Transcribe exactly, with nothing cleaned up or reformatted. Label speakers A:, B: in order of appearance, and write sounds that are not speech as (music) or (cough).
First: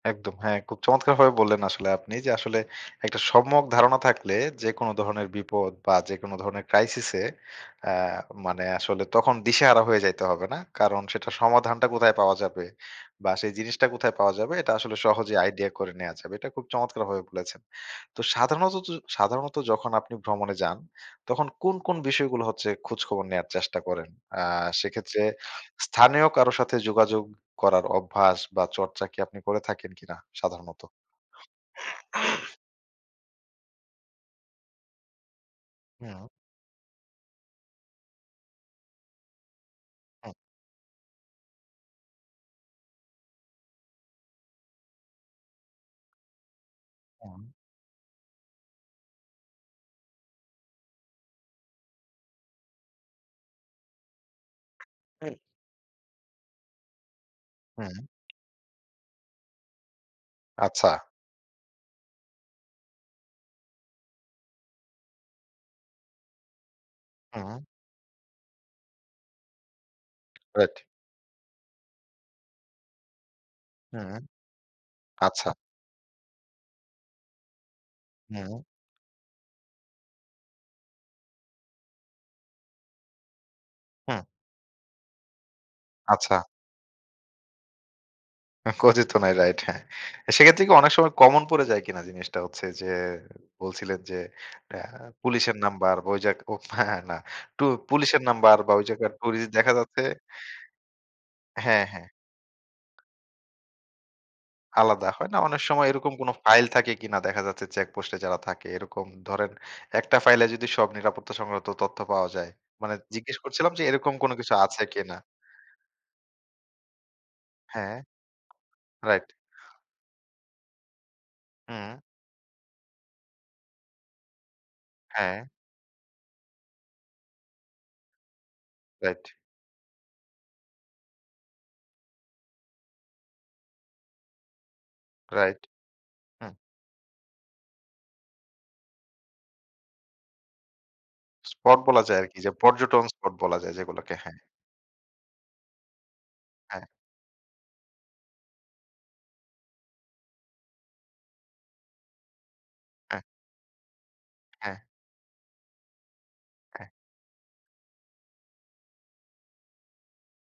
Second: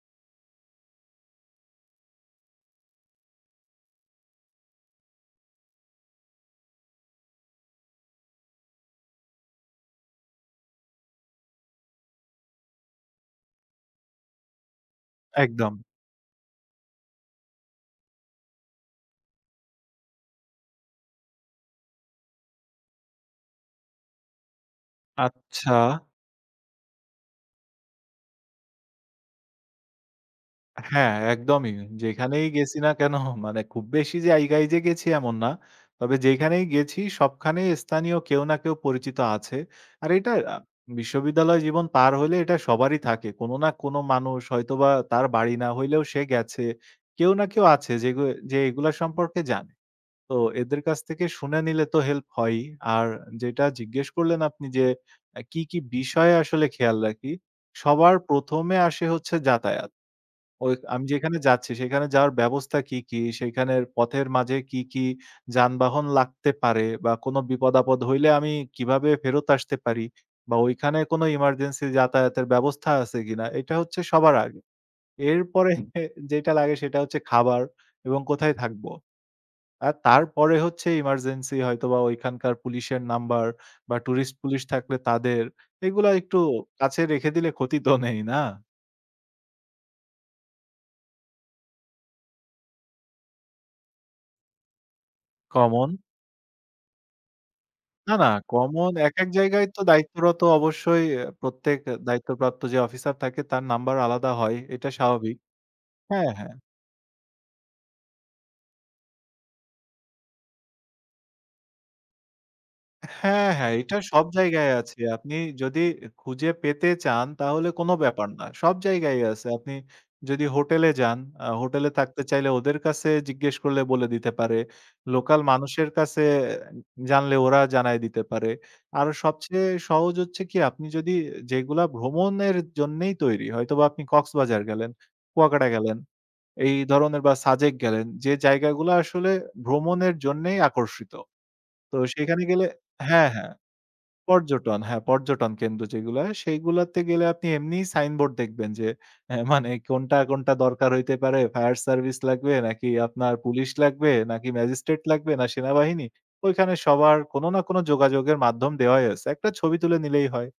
A: একদম। হ্যাঁ, খুব চমৎকারভাবে বললেন আসলে আপনি। যে আসলে একটা সম্যক ধারণা থাকলে যেকোনো ধরনের বিপদ বা যেকোনো ধরনের ক্রাইসিস এ অ্যা মানে আসলে তখন দিশাহারা হয়ে যাইতে হবে না। কারণ সেটা সমাধানটা কোথায় পাওয়া যাবে বা সেই জিনিসটা কোথায় পাওয়া যাবে এটা আসলে সহজেই আইডিয়া
B: একদম।
A: করে নেয়া যাবে। এটা খুব চমৎকার ভাবে বলেছেন। তো সাধাণতত সাধারণত যখন আপনি ভ্রমণে যান, তখন কোন কোন বিষয়গুলো হচ্ছে খোঁজখবর নেওয়ার চেষ্টা করেন? আ সেক্ষেত্রে
B: আচ্ছা।
A: স্থানীয় কারো সাথে যোগাযোগ করার অভ্যাস বা চর্চা কি আপনি করে থাকেন কিনা সাধারণত?
B: হ্যাঁ, একদমই। যেখানেই
A: (clears throat)
B: গেছি না কেনো মানে খুব বেশি জায়গায় যে গেছি এমন না। তবে
A: হুম।
B: যেইখানেই গেছি সবখানেই স্থানীয় কেউ না কেউ পরিচিত আছে। আর
A: হু।
B: এটা আ বিশ্ববিদ্যালয় জীবন পার হইলে এটা সবারই থাকে। কোনো না কোনো মানুষ হয়তোবা তার বাড়ি না হইলেও সে গেছে।
A: হু।
B: কেউ না কেউ আছে যেগু এ যে এগুলা সম্পর্কে জানে। তো এদের কাছ থেকে শুনে নিলে তো হেল্প হয়ই। আর যেইটা জিজ্ঞেস করলেন আপনি যে
A: হুম।
B: অ্যা কি, কি বিষয় আসলে খেয়াল রাখি?
A: হ্যাঁ।
B: সবার প্রথম এ আসে হচ্ছে যাতায়াত। ওই
A: আচ্ছা।
B: আমি যেখানে যাচ্ছি সেখানে যাওয়ার ব্যবস্থা কি, কি সেইখানের পথের মাঝে কি, কি যানবাহন লাগতে পারে বা কোনো
A: হুম।
B: বিপদ-আপদ হইলে আমি কিভাবে ফেরত আসতে পারি বা
A: রাইট।
B: ঐখানে কোনো এমার্জেন্সি যাতায়াতের ব্যবস্থা আছে কিনা, এইটা হচ্ছে
A: হুম।
B: সবার আগে।
A: আচ্ছা।
B: এরপরে (scoffs) যেটা লাগে সেটা হচ্ছে খাবার এবং কোথায়
A: হুম।
B: থাকব। আর তারপরে হচ্ছে এমার্জেন্সি হয়তোবা ওইখানকার পুলিশের নাম্বার বা
A: হু।
B: টুরিস্ট পুলিশ থাকলে তাদের, এইগুলা একটু
A: আচ্ছা।
B: কাছে রেখে দিলে ক্ষতি তো নেই না?
A: ক্ষতি তো নাই, রাইট হ্যাঁ। অ্যা সেক্ষেত্রে কি অনেক সময় কমন পড়ে যায় কিনা? জিনিসটা হচ্ছে যে বলছিলেন যে অ্যা পুলিশের
B: কমন।
A: নাম্বার বা ওইযে এক ও হ্যাঁ, হ্যাঁ না
B: না,
A: পুলিশের
B: না
A: নাম্বার বা ঐ
B: কমন
A: জায়গায়
B: একেক
A: টুরিস্ট
B: জায়গায়
A: দেখা
B: তো
A: যাচ্ছে
B: দায়িত্বরত অবশ্যই প্রত্যেক
A: হ্যাঁ, হ্যাঁ।
B: দায়িত্বপ্রাপ্ত যে অফিসার থাকে তার নাম্বার আলাদা হয়। এটা
A: আলাদা হয়।
B: স্বাভাবিক।
A: না, অনেক সময় এরকম
B: হ্যাঁ,
A: কোনো
B: হ্যাঁ।
A: ফাইল থাকে কিনা দেখা যাচ্ছে চেকপোস্টে যারা থাকে এরকম ধরেন একটা ফাইলে যদি সব নিরাপত্তা সংক্রান্ত তথ্য পাওয়া যায়। মানে জিজ্ঞেস
B: হ্যাঁ, হ্যাঁ
A: করছিলাম যে
B: এইটা
A: এরকম
B: সব
A: কোনো কিছু
B: জায়গায়
A: আছে
B: আছে।
A: কিনা?
B: আপনি যদি খুঁজে পেতে চান তাহলে কোনো
A: হ্যাঁ।
B: ব্যাপার না। সব জায়গায়ই
A: রাইট।
B: আছে। আপনি যদি হোটেলে যান, আ হোটেলে
A: হুম।
B: থাকতে চাইলে ওদের কাছে জিজ্ঞেস করলে বলে দিতে পারে। লোকাল
A: হ্যাঁ।
B: মানুষের কাছে জানলে ওরা জানায় দিতে পারে। আরো
A: রাইট।
B: সবচেয়ে সহজ হচ্ছে কি, আপনি যদি যেগুলা ভ্রমণের জন্যই তৈরি। হয়তোবা আপনি কক্সবাজার গেলেন,
A: রাইট।
B: কুয়াকাটা গেলেন,
A: হু।
B: এই ধরনের বা সাজেক গেলেন। যে জায়গা গুলা আসলে ভ্রমণের জন্যেই আকর্ষিত।
A: স্পট
B: তো
A: বলা যায় আরকি
B: সেখানে
A: যে
B: গেলে
A: পর্যটন
B: হ্যাঁ,
A: স্পট
B: হ্যাঁ
A: বলা যায় যেগুলোকে, হ্যাঁ।
B: পর্যটন হ্যাঁ, পর্যটন কেন্দ্র যেগুলো হয়,
A: হ্যাঁ।
B: সেইগুলাতে গেলে আপনি এমনি সাইনবোর্ড দেখবেন যে অ্যা মানে কোনটা, কোনটা দরকার হইতে পারে, ফায়ার সার্ভিস লাগবে নাকি
A: হ্যাঁ।
B: আপনার পুলিশ লাগবে নাকি
A: হ্যাঁ।
B: ম্যাজিস্ট্রেট লাগবে না সেনাবাহিনী। ওইখানে
A: হ্যাঁ।
B: সবার কোনো না কোনো যোগাযোগের মাধ্যম দেওয়াই আছে। একটা ছবি তুলে নিলেই হয়।